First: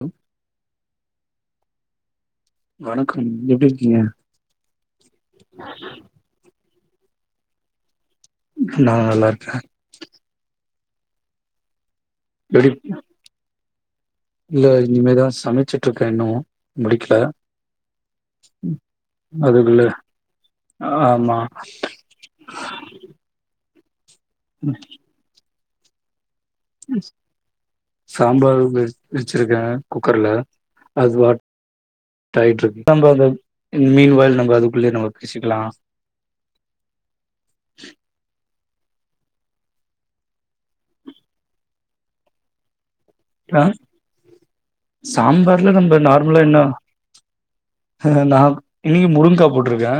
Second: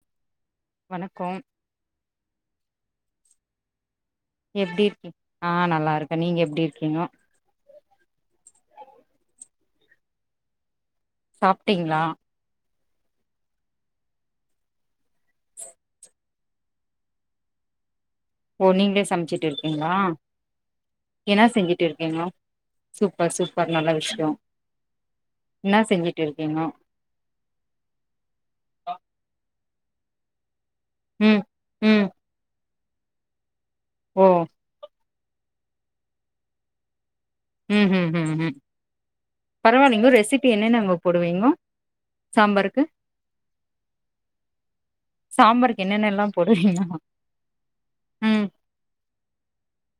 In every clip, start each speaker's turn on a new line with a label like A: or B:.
A: Hello
B: வணக்கோம்
A: வணக்க எப்பிடி இருக்கீங்க
B: எப்பிடி இருக்கி ஆ நல்லா இருக்கே நீங்க எப்பிடி இ கீங்கோ
A: நா நல்லார்கே
B: சாப்ட்டீங்களா
A: எப்டி இல்ல இனிமேதா சமைச்சிட்ருக்கே இன்னு முடிக்கில
B: ஓ நீங்களே சமைச்சிட்டு இருக்கீங்களா
A: ஆமா
B: என்ன செஞ்சிட்டு இருக்கீங்கோ சூப்பர் சூப் ப்பர் நல்ல விஷ்யோ
A: ம்
B: ன்னா செஞ்சி
A: ம் சாம்பார் வெ வெச்சிருக்கே குக்கர்ல அது
B: ம்
A: வாட்
B: ம்
A: டாயிட்ருக் [unintelligible] மீன்
B: ஓ
A: வாயில் நம்ம அதுக்குள்ளே நமக் ஸ்சிக்கலா
B: ம் ம்ம் ம் பரவாலிங்கோ ரெசிபி என்னென்னங்கோ போடுவீங்கோ சாம்பாருக்கு
A: ட்ராங் சாம்பார்ல
B: சாம்பாருக்கு
A: நம்ம
B: என்னென்னல்லா
A: நார்மலா என்னா
B: போடுவீங்க
A: நா
B: ம்
A: இன்னிகு முருங்கா போட் ட்ருக்க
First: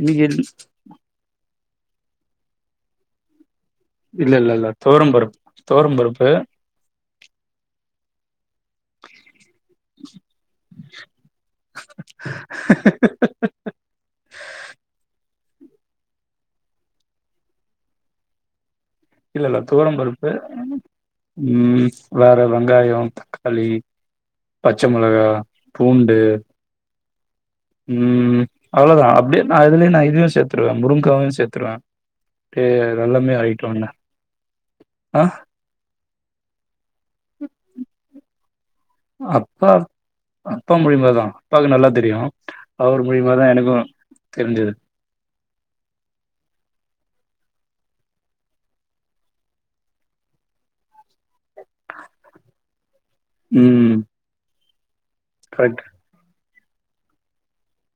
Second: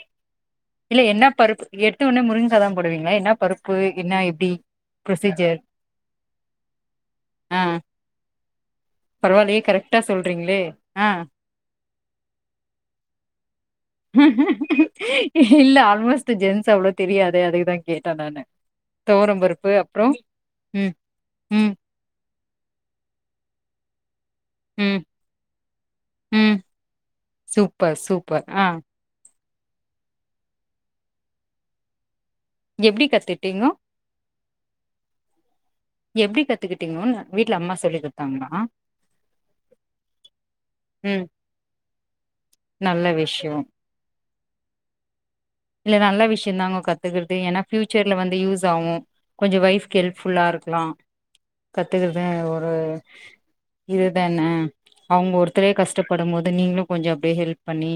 A: இன்னிக்கு
B: இல்ல என்னா பருப்பு எடுத்த உன்னே முருங்காதா போடுவீங்களா என்னா பருப்
A: இல்ல இல்ல இல்ல தோரம் பருப்- தோரம் பருப்பு
B: பரவால்லியே கரெக்ட்டா சொல்றீங்ளே ஆ ஹஹ்ஹ ஹ இல்ல ஆல்மோஸ்ட் ஜென்ஸ் அவ்ளொ தெரியாதே அதுக்குதா கேட்ட நானு துவரம்
A: இல்லல்ல
B: பருப்பு
A: துவரம்
B: அப்புறம்
A: பருப்பு
B: ம்,
A: ம் வேற வெங்காயொ தக்காளி பச்ச
B: ம்,
A: மெளகா பூண்டு
B: ம். சூப்பர்,
A: ம்
B: சூப்பர். ஆ
A: அவ்ளதா அப்டே நா இதுலயே நா இதயு சேத்துடுவே முருங்காவயு சேத்துருவே ட்டு
B: எப்படி
A: வெள்ளமே
B: கத்துட்டீங்கோ?
A: ஆகிட்டோன்ன ஆ
B: எப்டி கத்துகிட்
A: அப்பா அப்பா
B: ம்.
A: மூல்யமாதா அப்பாக்கு நல்லா தெரியு
B: நல்ல
A: அவர் மூல்யமாதா
B: விஷயம்.
A: எனக்கு தெரிஞ்சது
B: இல்ல நல்ல விஷ்யந்தாங்க கத்துக்கற்து ஏனா ஃபியூச்செர்ல வந்து யூஸ் ஆவு கொஞ்ச வொய்ஃப்க்கு ஹெல்ப்ஃபுல்லா இருக்லா கத்துக்கற்து ஒரு
A: ம்
B: இதுதானெ அவுங்க ஒருத்தரே
A: கரெக்ட்
B: கஷ்டபடும்மோ து நீங்ளு கொஞ்சொ அப்டியே ஹெல்ப் பண்ணி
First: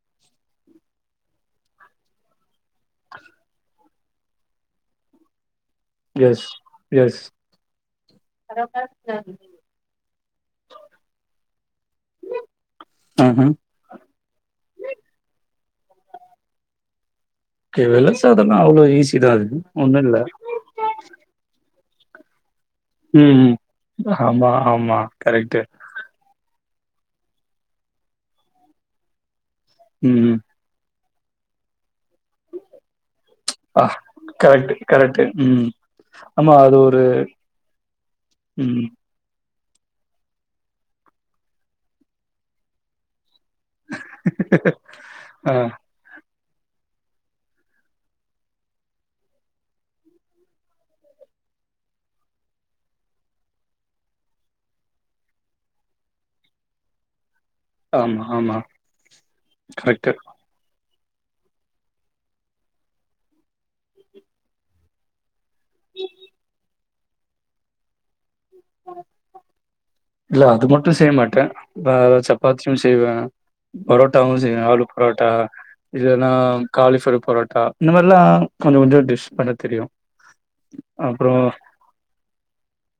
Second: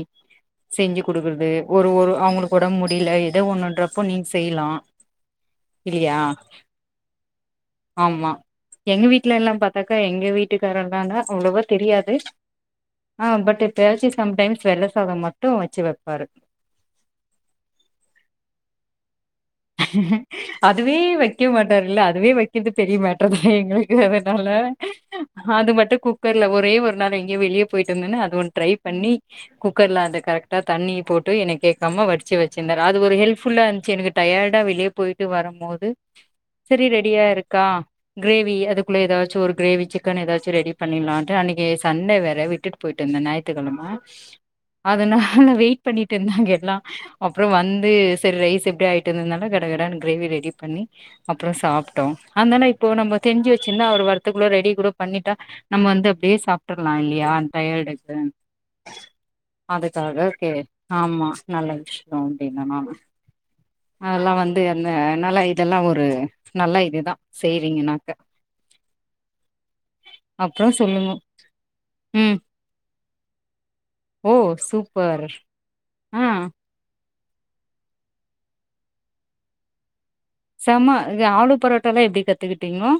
B: செஞ்சு குடுக்கற்து ஒரு ஒரு அவுங்ளுக் ஒடம் முடில எதோ ஒன்னுன்றப்ப நீங் செய்லா இல்லியா
A: எஸ் எஸ்
B: ஆமா எங்க வீட்லலா பாத்தாக்கா எங்க வீட்டுக்காரர்லால அவ்ளவா தெரியாது ஆ
A: ஆஹ
B: பட் எப்பயாச்சு சம் டைம்ஸ் வெள்ள சாத மட்டு வ ச்சு வப்பாரு
A: ஏ வெள்ள சாதொன்னா அவ்ளோ ஈ
B: அதுவே வக்க மாட் டாருல்ல அதுவே வ க்கிற்து பெரிய மேட்டர்
A: ம்
B: தா எங்களுக்கு
A: ம்
B: அதனால
A: ஆமா ஆமா கரெக்ட்
B: அது மட்டு குக்கர்ல ஒ ரே ஒரு நாள் எங்யோ வெளிய போயிட்டு இருந்தென்னா அது ஒன்னு ட்ரை பண்ணி குக்கர்ல அந்த
A: ம்
B: கரெக்டா தண்ணி போட் ட்டு எனை கேக்காம வடு ச்சு வச்சிந்தார் அது ஒரு ஹெல்ப்ஃபுல்லா
A: ஆ
B: இருன்ச்சு எனக்கு டயர்டா
A: கரெக்ட்
B: வெளிய
A: கரெக்ட்
B: போயிட்டு வரும்
A: ம்
B: போது
A: ஆமா அது
B: சரி
A: ஒரு
B: ரெடியா இருக்கா கிரேவி
A: ம்
B: அதுக்குள்ள எதாச்சு ஒரு கிரேவி சிக்கன் எதாச்சு ரெடி பண்ணிர்லான்ட்டு அன்னக்கி சண்டே வேற விட்டுட்டு போயிட்டுந்தே நை ட்டுக்கிழமை அதனால
A: ஆ
B: வெயிட் பண்ணிட்டு இருந்தாங்க ல்லா அப்புறோ வந்து சரி ரைஸ் எப்பிடி ஆயி ட்டுன்னுனால கடகடனு கிரேவி ரெடி பண்ணி அப்புறோ சாப்டோ அதனால இப்போ நம்ம தெரிஞ்சி வச்சிருந்தா அவர் வரத்துக்குள்ள ரெடி கூட பண்ணிட்டா நம்ம வந்து அப்பிடியே சாப்டரலா இல்லையா
A: ஆமா
B: டயடுத்தன்
A: ஆமா கரெக்ட்
B: அதுக்காக கே ஆமா நல்ல விஷயோ அப்பிடின்ன நானு அதெல்லா வந்து அந்த நல்லா இதெல்லா ஒரு நல்ல இதுதா சேரிங்கனாக்க
A: இல்ல அது
B: அப்புறோ
A: மட்டு செய்ய
B: சொல்லுங்க
A: மாட்டே வ
B: ம்
A: சப்பாத்தியு செய்வே
B: ஓ
A: பரோட்டாவு செய்வே ஆலு
B: சூப்பர்
A: பரோட்டா
B: ஆ
A: இல்லனா காலிஃபிர பரோட்டா இந்த மாரிலா கொஞ்சோ கொஞ்சோ டிஷ் பண்ண தெரியு
B: சாம ஆலு பரோட்டல்லா எப்பிடி கத்துக்கிட்டீங்கோ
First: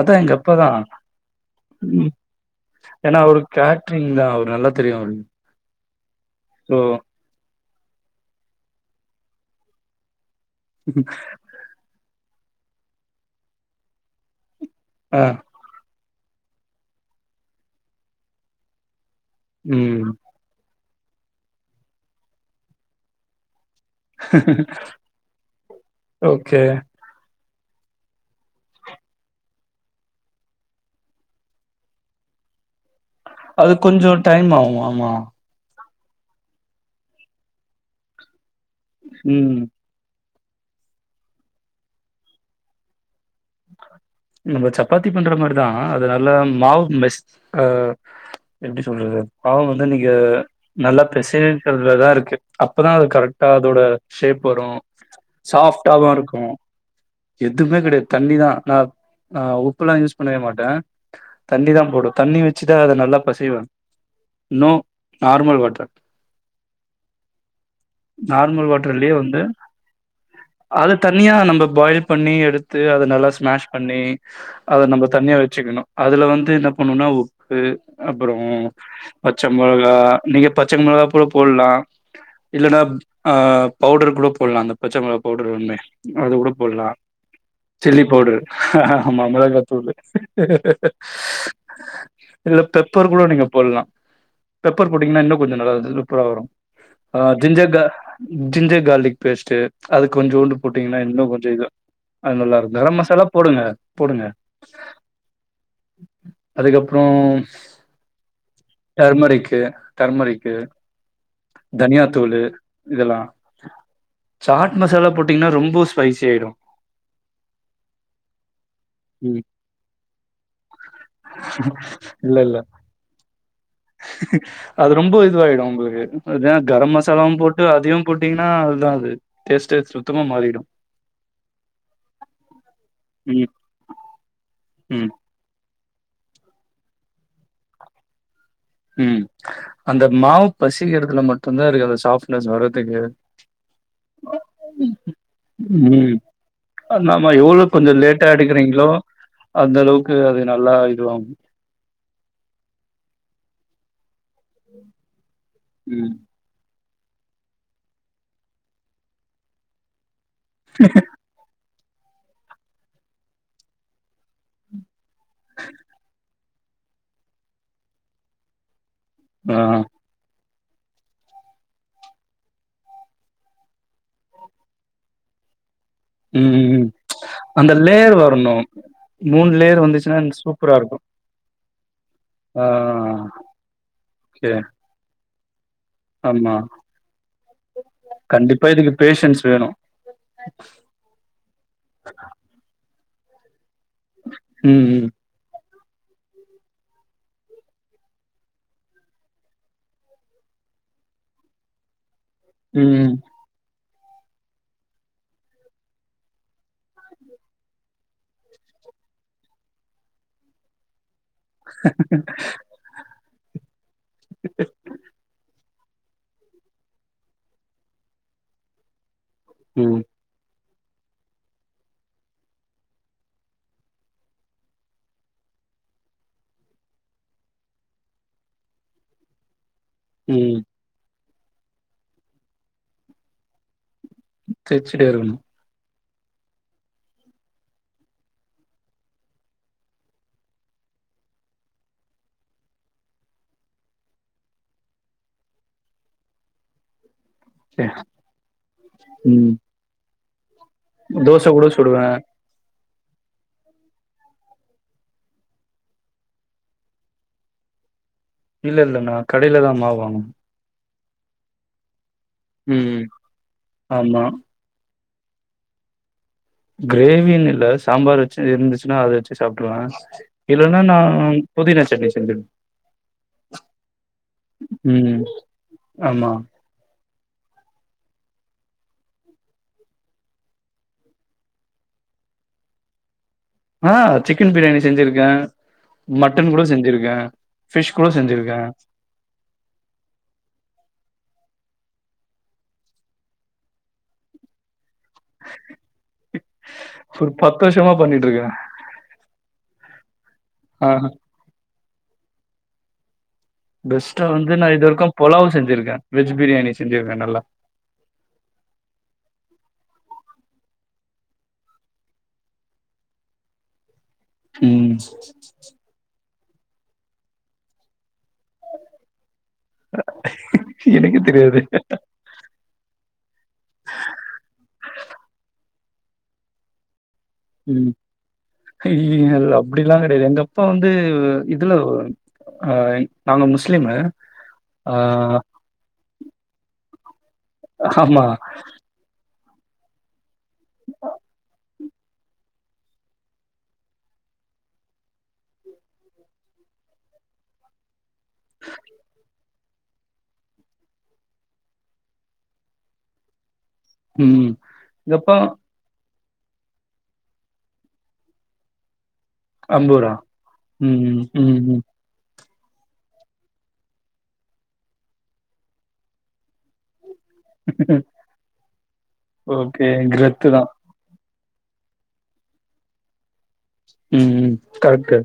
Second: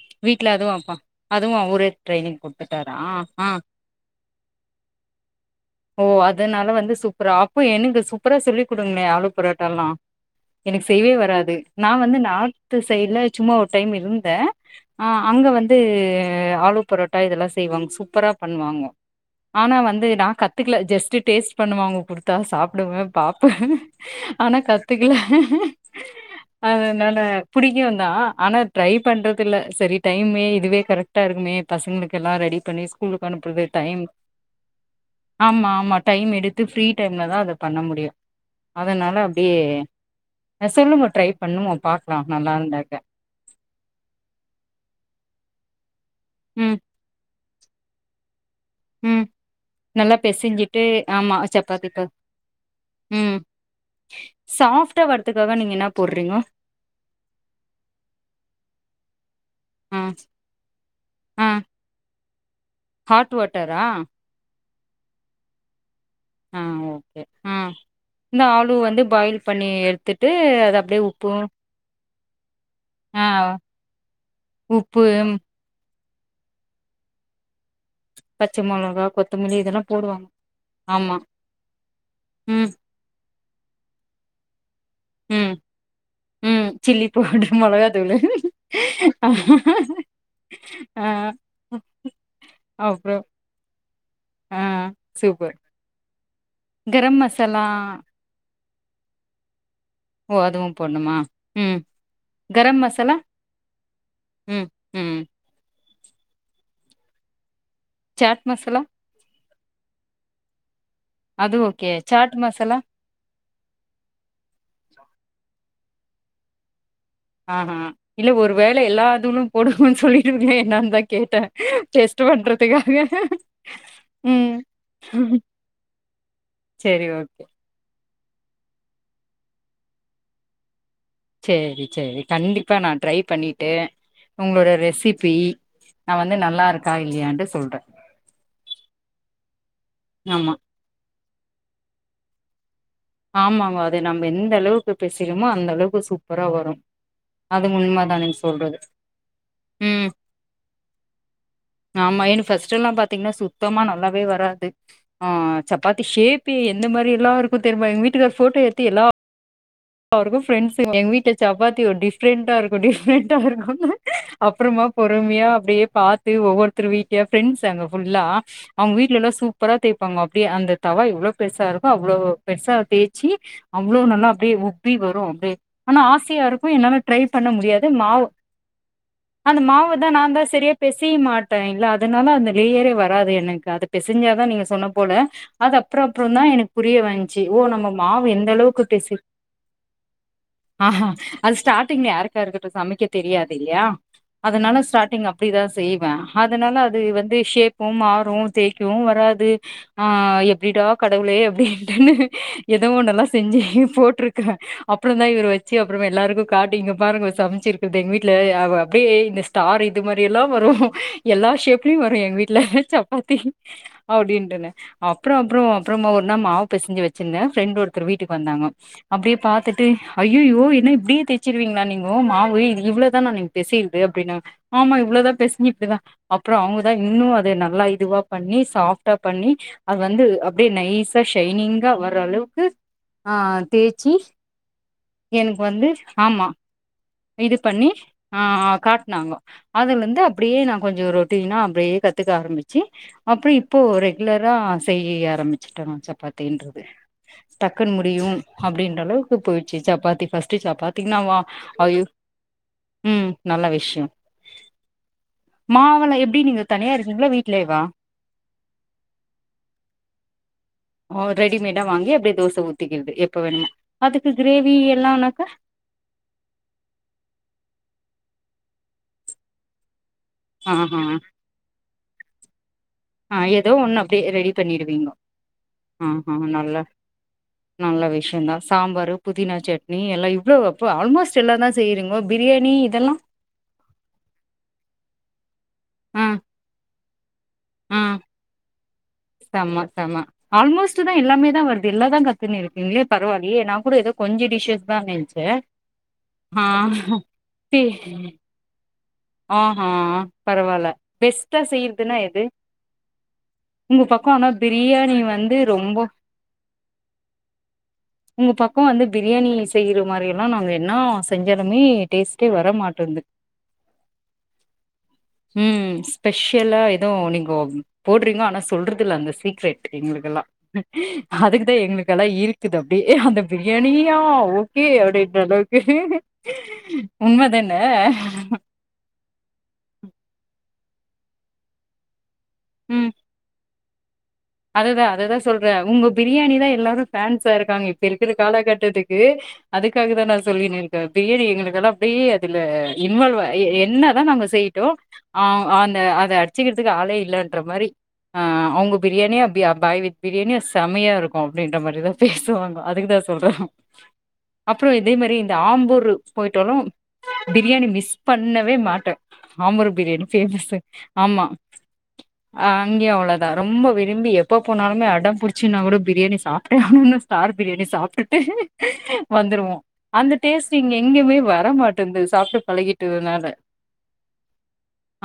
A: அதா எங்க
B: வீட்ல
A: அப்பா தா
B: அதுவு அதுவு அவரே ட்ரைனிங் குடுத்துட்டாரா
A: ஏன்னா அவரு
B: ஆ
A: கேட்டரிங் தா அவரு நல்லா தெரியு
B: ஓ அதனால வந்து சூப்பராப் ப்போ எனக்கு சூப்பரா சொல்லி் குடுங்களே ஆளு பரோட்டலா செய்வே வராது நா வந்து நா த்து சைடுல சும்மா ஒரு டைம் இருந்தே ஆ அங்க வந்து ஆளு பரோட்டா இதெல்லா செய்வாங்க சூப்பரா பண்ணுவாங்க ஆனா வந்து
A: ம்.
B: நா கத்துக்கல ஜஸ் ட்டு டேஸ்ட் பண்ணுவாங்க குடுத்தா சாப்டுவே பாப்பே ஆனா கத்துக்கல
A: ஓகே
B: புடிக்குதா ஆனா ட்ரை பண்றது இல்ல சரி டைமே இதுவே கரெக்டா இருக்குமே பசங்களுக்குல்லா ரெடி பண்ணி ஸ்கூலுக்கு அனுப்புறது
A: அது கொஞ்சோ டைம் ஆவு ஆமா
B: ஆமா ஆமா டைம் எடுத்து ஃப்ரீ டைம்ல தா அத பண்ண முடியு அதனால அப்பிடியே
A: ம்.
B: எசலு மோ ட்ரை பண்ணுவோ பாக்கலா நல்லா இருந்தாக்க
A: நம்ம சப்பாத்தி பண்ற மாரிதா அதனல்ல
B: ம்
A: மாவு மெஸ் ஆ எப்டி சொல்றது
B: ம்
A: பாவோ வந்து நீங்க
B: நல்லா பெசஞ்சிட்டு
A: நல்லா
B: ஆமா
A: பெசைக்கிறதுல
B: சப்பாத்திக்கு
A: தா இருக்கு அப்போதா அது
B: ம்
A: கரெக்டா அதோட ஷேப் வரு
B: சாஃப்டா வரதுக்காக நீங்க என்ன
A: சாஃப்ட்டாவு
B: போட்றீங்கோ
A: இருக்கு எதுமே கெடையாது டிதா ந ஆ உப்புலா
B: ஆ
A: யூஸ் பண்ணவே மாட்டே
B: ஆ
A: தண்ணி தா போடு தண்ணி வ வச்சுதா அத நல்லா
B: ஹாட்
A: பசைவே
B: வாட்டரா
A: இன்னோ நார்மல் வாட்டர்
B: ஆ ஓகே ஆ இந்த
A: நார்மல்
B: ஆளு வந்து
A: வாட்டர்லயே
B: பாயில் பண்ணி எடுத்துட்டு அது
A: அத
B: அப்டியே உப்பு
A: தனியா நம்ம பாயில் பண்ணி எடுத்து அத
B: ஆ
A: நல்லா ஸ்மாஷ் பண்ணி அத
B: உப்பு
A: நம்ம தண்ணியா வச்சுக்கணு அதுல வந்து என்ன பண்ணும்னா உப்பு அப்பறோ
B: பச்ச மொளகா
A: பச்ச
B: கொத்தமல்லி இதெல்லா
A: மொளகா
B: போடுவாங்க
A: நீங்க பச்ச மிளகா
B: ஆமா
A: கூட போடலா
B: ம்
A: இல்லன்னா ஆ பவுடர் கூட போடலா அந்த பச்ச மிளகா பவுடர்
B: ம்
A: ஒன்னு அது கூட
B: ம்
A: போடலா
B: சில்லி பவுடர்
A: சில்லி
B: மொளகாத்தூளு
A: பவுடரு ஆமா மிளகாய்த்தூள்
B: ஆ
A: இல்ல பெப்பர்
B: அப்றோ
A: கூட நீங்க போடலா
B: ஆ
A: பெப்பர் போட்டீங்கன்னா இன்னு
B: சூப்பர்
A: கொஞ்சோ நல்லா சூப்பரா வரு
B: கரம்
A: ஆ
B: masala
A: ginger ginger garlic paste அது
B: ஓ
A: கொஞ்சோண்டு
B: அதுவு
A: போட்டீங்கன்னா
B: போட்ணுமா
A: இன்னு கொஞ்ச இதா
B: ம்
A: அ நல்லா இரு கரம் மசாலா போடுங்க போடுங்க
B: ம் ம்
A: அதுக்கப்றோ
B: சாட் மசாலா
A: டர்மரிக்கு டர்மரிக்
B: அது ஓகே
A: தனியா
B: சாட்
A: தூள்
B: மசாலா
A: இதெல்லா சாட் மசாலா போட்டீங்கன்னா ரொம்ப ஸ்பைசி ஆயிடு
B: ஆஹா இல்ல ஒரு வேல எல்லா இதூளு
A: ம்
B: போடணுன்னு சொல்லிட்டுவிங்களே என்னன்னு தா கேட்டே டெஸ்ட்
A: இல்ல இல்ல
B: பண்றதுக்காக உ
A: அது ரொம்ப இதுவாயிடு உங்களுக்கு ஏன்னா கரம்
B: சரி
A: மசாலாவு
B: ஓகே
A: போட்டு அதையு போட்டீங்கன்னா அதுதா அது டேஸ்ட்ஏ சுத்தமா மாறிடு
B: சரி சரி கண்டிப்பா நா ட்ரை
A: ம்
B: பண்ணிட்டு உங்களோட
A: ம்
B: ரெசிபி நான் வந்து நல்லா நா நா நா வந்து நல்லா இருக்கா இல்லையான்னுட்டு சொல்றே
A: உ அந்த மாவு
B: ஆமா
A: பெசயற்துல மட்டு தந்தா இருக்கு அந்த சாஃப்ட்னஸ் வர
B: ஆமாங்க அது நம்ம எந்த அளவுக்கு பேசிறோமோ அந்த அளவுக்கு
A: ம்
B: சூப்பரா வரு
A: நாம எவ்ளோ
B: அது
A: கொஞ்சோ
B: உண்மதா
A: லேட்டா
B: நீங்க சொல்றது
A: எடுக்கிறீங்களோ அந்த
B: ம்
A: அளவுக்கு அது நல்லா இதுவாகு
B: ஆமாமையேனு பர்ஸ்ட்ட்ல்லா பாத்தீங்கன்னா சு த்தமா நல்லாவே வராது ஆ சப்பாத்தி
A: ம்
B: ஷேப்பே இந்த மாரில்லா இருக்குத் ட்டே இருப்பே எங்க வீட்டுக்கார் ஃபோட்டோ ஏத்தி எல்லா அவக்கு ஃப்ரெண்ட்ஸ் எங்க வீட்ட சப்பாத் த்தி ஒ டிஃப்ரெண்டா இருக்கு டிஃப்ரொண்ட்டா இருக்கு அப்புறமா பொறுமையா அப்பிடியே பாத்து ஒவ்வொரு த்துரு வீட்டியா ப்ரெண்ட்ஸ் அங்க ஃபுல்லா அவங்க வீட்டுல எல்லா
A: ஆ
B: சூப்பரா தேபாங்க ப்பிடி அந்த தவா இவ்வளோ பெருசா இருக்கு அவ்ளோ பெருசா தேய்ச்சி அவ்ளோ நல்லா அப்பிடியே ஒ ப்பிடி வரு அப்டே ஆனா ஆசயா
A: ம் ம்
B: இருக்கு
A: ம்
B: என்னால டிரை பண்ண
A: அந்த
B: முடியாது
A: லேயர்
B: மாவு
A: வரணு மூணு
B: அந்த
A: லேயர்
B: மாவதா
A: வந்துச்சுன்னா
B: நா தா சரியா
A: சூப்பரா இருக்கு
B: பெசயமாட் டைன்ல அது ட்டுனால அந்த
A: ஆ
B: லேயரே வராது எனக்கு அத பெசஞ்சாதா
A: ஓகே
B: நீங்க சொன்ன போல அது அப்புற அப்புறோ தா
A: ஆமா
B: எனக்கு புரிய வன்ச்சி ஓ நம்ம மாவு எந்த
A: கண்டிப்பா
B: அளவுக்கு
A: இதுக்கு
B: பேசு
A: பேஷன்ஸ் வேணு
B: ஆ அது ஸ்டார்ட்டிங்ல யாருக்கா இருக்கட்டு சமைக்க தெரியாது இல்லையா அதனால
A: ம் ம்
B: ஸ்டார்ட்டிங் அப்பிடிதா செய்வே அதனால அது வந்து ஷேப்பும் மாறுதேய்க்கு வராது ஆ எப்பிடிடா கடவுளே எப்பிடின்ட்டுன்னு எதோ
A: ம்
B: ஒன்ல்லா செஞ்சிப் போட்டுருக் க்க அப்புறோ தா இவர் வச்சி அப்புறமா எல்லாருக்கு காட்டு எங்கப்பாரங்க சமைச்சிருக்குது எங்க வீட்டுல அவ அப்பிடியே இந்த ஸ்டார் இது மாரி எல்லா வரு எல்லா ஷேப்லயு வரு எங்க வீட்ல சப்பாத்தி அப்பிடின்ட்டுனே அப்புறோ அப்புறோ அப்புறமா ஒரு நாள் மாவு பேசஞ்சி வச்சிருந்த ப்ரெண்ட் ஒருத்தர் வீட்டுக்கு வந்தாங்கோ அப்பிடியே பாத்துட்டு
A: ம்
B: ஐய் அய்யோ இன்ன இப்பிடியே தைச்சிருவீங்களா நீங்கோ மாவு இவ்வளதானா நீங் பெசிருது அப்பிடின்னாங் ஆமா இவ்வளதா பேசுங்கு இப்பிடிதா அப்புறோ அவங்கதா இன்னு அத நல்லா இதுவா பண்ணி சாப்ட்டா பண்ணி அது வந்து
A: ம்
B: அப்பிடியே நைஸ் த ஷைனிங்கா வர அளவுக்கு ஆ தேச் சி
A: தேச்சுட்டே இருக்கணு
B: எனக்கு வந்து ஆமா இது பண்ணி ஆ காட்னாங்கொ அதுலந்து அப்டியே நா கொஞ்சொ ரொட்டீனா அப்டியே கத்துக்க ஆரம்பிச்சு அப்ற இப்போ ரெகுலரா செய்ய ஆரம்பிச்சுட்டே நா சப்பாத்தின்றது டக்குன் முடியு அப்டின்ற அளவுக்கு
A: ம்
B: போ சப்பாத்தி ஃபஸ் ட்டு சப்பாத்தீங்னா வா
A: தோச கூட
B: அ
A: சுடுவே
B: யோ ம் நல்ல விஷ்யொ மாவுலா எப்டி நீங்க தனியா இருக்கீங்ளா வீட்லயேவா
A: இல்லெல்ல நா கடைல தா மாவு வாங்கனு
B: ஓ ரெடிமேடா வாங்கி அப்டி தோச
A: ம்
B: ஊத்திக்கிற்து எப்ப வேணுமோ
A: ஆமா
B: அதுக்கு கிரேவி எ ல்லா உனக்கு
A: கிரேவின் இல்ல சாம்பார் வச்சது இருந்துச்சுனா அத வச்சு சாப்ட்ருவே இல்லனா நா
B: ஆஹா
A: புதினா சட்னி செஞ்சு
B: ஆ எதோ ஒன்னு அப்டே ரெடி பண்ணிடுவீங்கொ
A: ம் ஆமா
B: அஹ நல்ல நல்ல விஷ்யொந்தா சாம்பாரு புதினா சட்னி எல்லா இவ்ளோ அப்ப ஆல்மோஸ்ட் எல்லாந்தா செய்றீங்கொ பிரியாணி இதெல்லா
A: ஆ சிக்கன் பிரியாணி செஞ்சிருக்கே
B: ஆ
A: மட்டன் கூட செஞ்சிருக்கே ஃபிஷ்
B: ஆ
A: கூட செஞ்சிருக்கே
B: செம செம ஆல்மோஸ்ட்டு தா எல்லாமே வருது எல்லா தா கத்துன்னு இருக்கீங்களே பரவால்லயே நா கூட எதோ கொஞ்ச டிஷஸ் ராங்காயிருச்சு ஆஹ
A: ஒரு பத்து
B: சே
A: வருஷமா பண்ணிட்ருக்கே
B: அஹா அ
A: ஆ
B: பரவால்ல பெஸ்ட்டா செய் றதுனா எது? உங்க
A: பெஸ்ட்டா
B: பக்கொ ஆனா
A: வந்து நா இது வரைக்கு
B: பிரியாணி
A: பொலாவ்
B: வந்து
A: செஞ்சிருக்கே
B: ரொம்ப
A: வெஜ் பிரியாணி செஞ்சிருக்கே நல்லா
B: உங்க பக்கொ வந்து பிரியாணி செய்ற இந்த மாரியெல்லா நாங்க என்னா செஞ்சாலுமே டேஸ்ட்டே வர மாட்டென்து
A: ம்
B: ஸ்பெஷலா எதுவு நீங்கொ போட்றீங்கோ ஆனா சொல்றதில்ல அந்த சீக்ரெட் எங்களுக்குல்லா
A: எனக்கே தெரியாது
B: அதுக்குதா எங்களுக்கெல்லா இருக்குது அப்டே அந்த பிரியாணியா ஓகே அப்டின்ற அளவுக் [inaudible] உண்ம தான
A: ஐய்யய்யல் அது அப்டிலா கெடையாது எங்க அப்பா வந்து இதுல ஆ
B: ம்
A: நாங்க முஸ் முஸ்லீம்மு
B: அதுதான் அதுதான் சொல்றேன் உங்க பிரியாணி தான் எல்லாரும் பேன்ஸா இருக்காங்க இப்ப
A: ஆமா.
B: இருக்குற காலகட்டத்துக்கு அதுக்காக தா நான் சொல்லினு இருக்கே பிரியாணி எங்களுக்கெல்லாம் அப்படியே அதுல இன்வால்வாயி எ என்னதா நாங்க செய்யிட்டோ ஆ அந்த அத அடிச்சிக்கிறதுக்கு ஆளே இல்லன்ற மாரி ஆ அவுங்க பிரியாணியா அப்டியா பாய் வீட் பிரியாணிய செமையா இருக்கும் அப்டின்ற மாரிதான் பேசுவாங்கோ அதுக்குதான் சொல்ற
A: ம்.
B: அப்புறம் இதே மாரி
A: இதப்பா
B: இந்த ஆம்பூர் போயிட்டாலும் பிரியாணி மிஸ் பண்ணவே மாட்டே ஆம்பூர்
A: அம்பூரா?
B: பிரியாணி பேமஸ்சு
A: ம்,
B: ஆமா
A: ம், ம்.
B: ஆ அங்கயு அவ்ளோதா ரொம்ப விரும்பி எப்போ போனாலுமே அடம் புடிச்சினா கூட பிரியாணி சாப்ட்டே ஆவுனுனு ஸ்டார் பிரியாணி சாப்ட்டுட்டு வந்துருவோம்
A: ஓகே.
B: அந்த
A: கிரத்து தான்.
B: டேஸ்ட்டு இங்க எங்கயுமே வ ர மாட்டேந்து சாப்ட்டு பழகிட்டதுனால
A: ம் ம் கரெட்டு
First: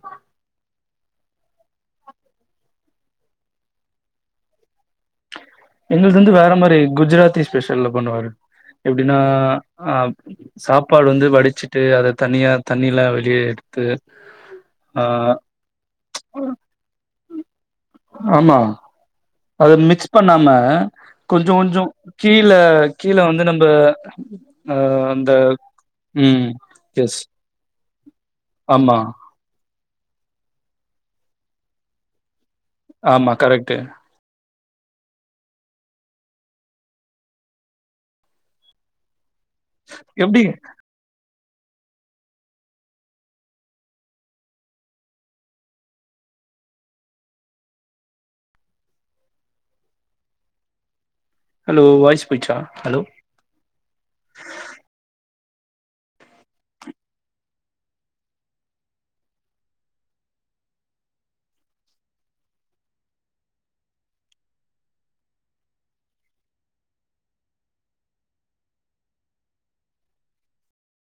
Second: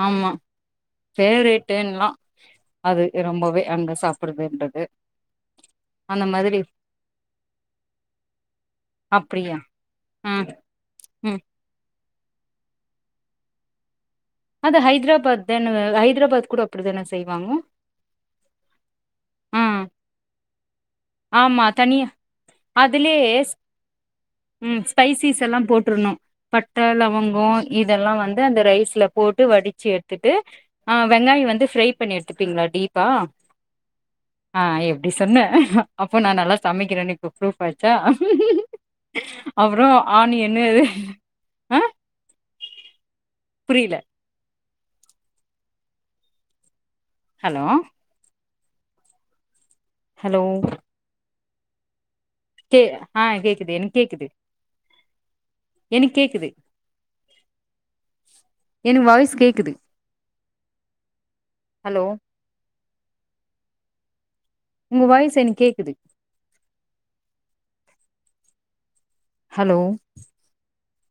B: ஃபேவரேட்டு எனக்குலா அது ரொம்பவே அங்க சாப்பறதுன்றது
A: எங்கள்து வந்து வேற மாரி குஜராத்தி ஸ்பெஷல்ல பண்ணுவாரு எப்டின்னா
B: அப்டியா
A: ஆ சாப்பாடு வந்து
B: ம்
A: வடிச்சிட்டு அத தனியா தண்ணியிலா வெளிய எடுத்து
B: அது
A: ஆ
B: ஹைதராபாத் தானே ஹைதராபாத் கூட அப்டிதான செய்வாங்க ஆ
A: அது மிக்ஸ் பண்ணாம கொஞ்சம்
B: ஆமா
A: கொஞ்சம்
B: தனியா
A: கீழ
B: அதிலே
A: கீழ வந்து நம்ப அ
B: ம்
A: அந்த
B: ஸ்பைசிஸ் எல்லாம் போட்டுருணும்
A: ம்.
B: பட்ட
A: எஸ்.
B: லவங்கம் இதெல்லாம் வந்து அந்த
A: ஆமா,
B: ரைஸ்ல போட்டு வடி ச்சி எடுத்துட்டு ஆ வெங்காயம் வந்து ஃபிரை பண்ணி எடுத்து
A: ஆமா கரெட்டு
B: ஆ எப்டி சொன்னே அப்போ நான் நல்லா சமைக்கிறன்னு இப்போ புரூப் ஆயிருச்சா அப்புறோ
A: எப்டி
B: ஆணியனு புரியில ஹலோ ஹலோ
A: ஹலோ வாய்ஸ் போயிடுச்சா?
B: கே
A: ஹலோ?
B: ஆ கேக்குது எனக்கு கேக்குது எனக்கு கேக்குது என் வாய்ஸ் கேக்குது ஹலோ உங்க வாய்ஸ் எனக்கு கேக்குது ஹலோ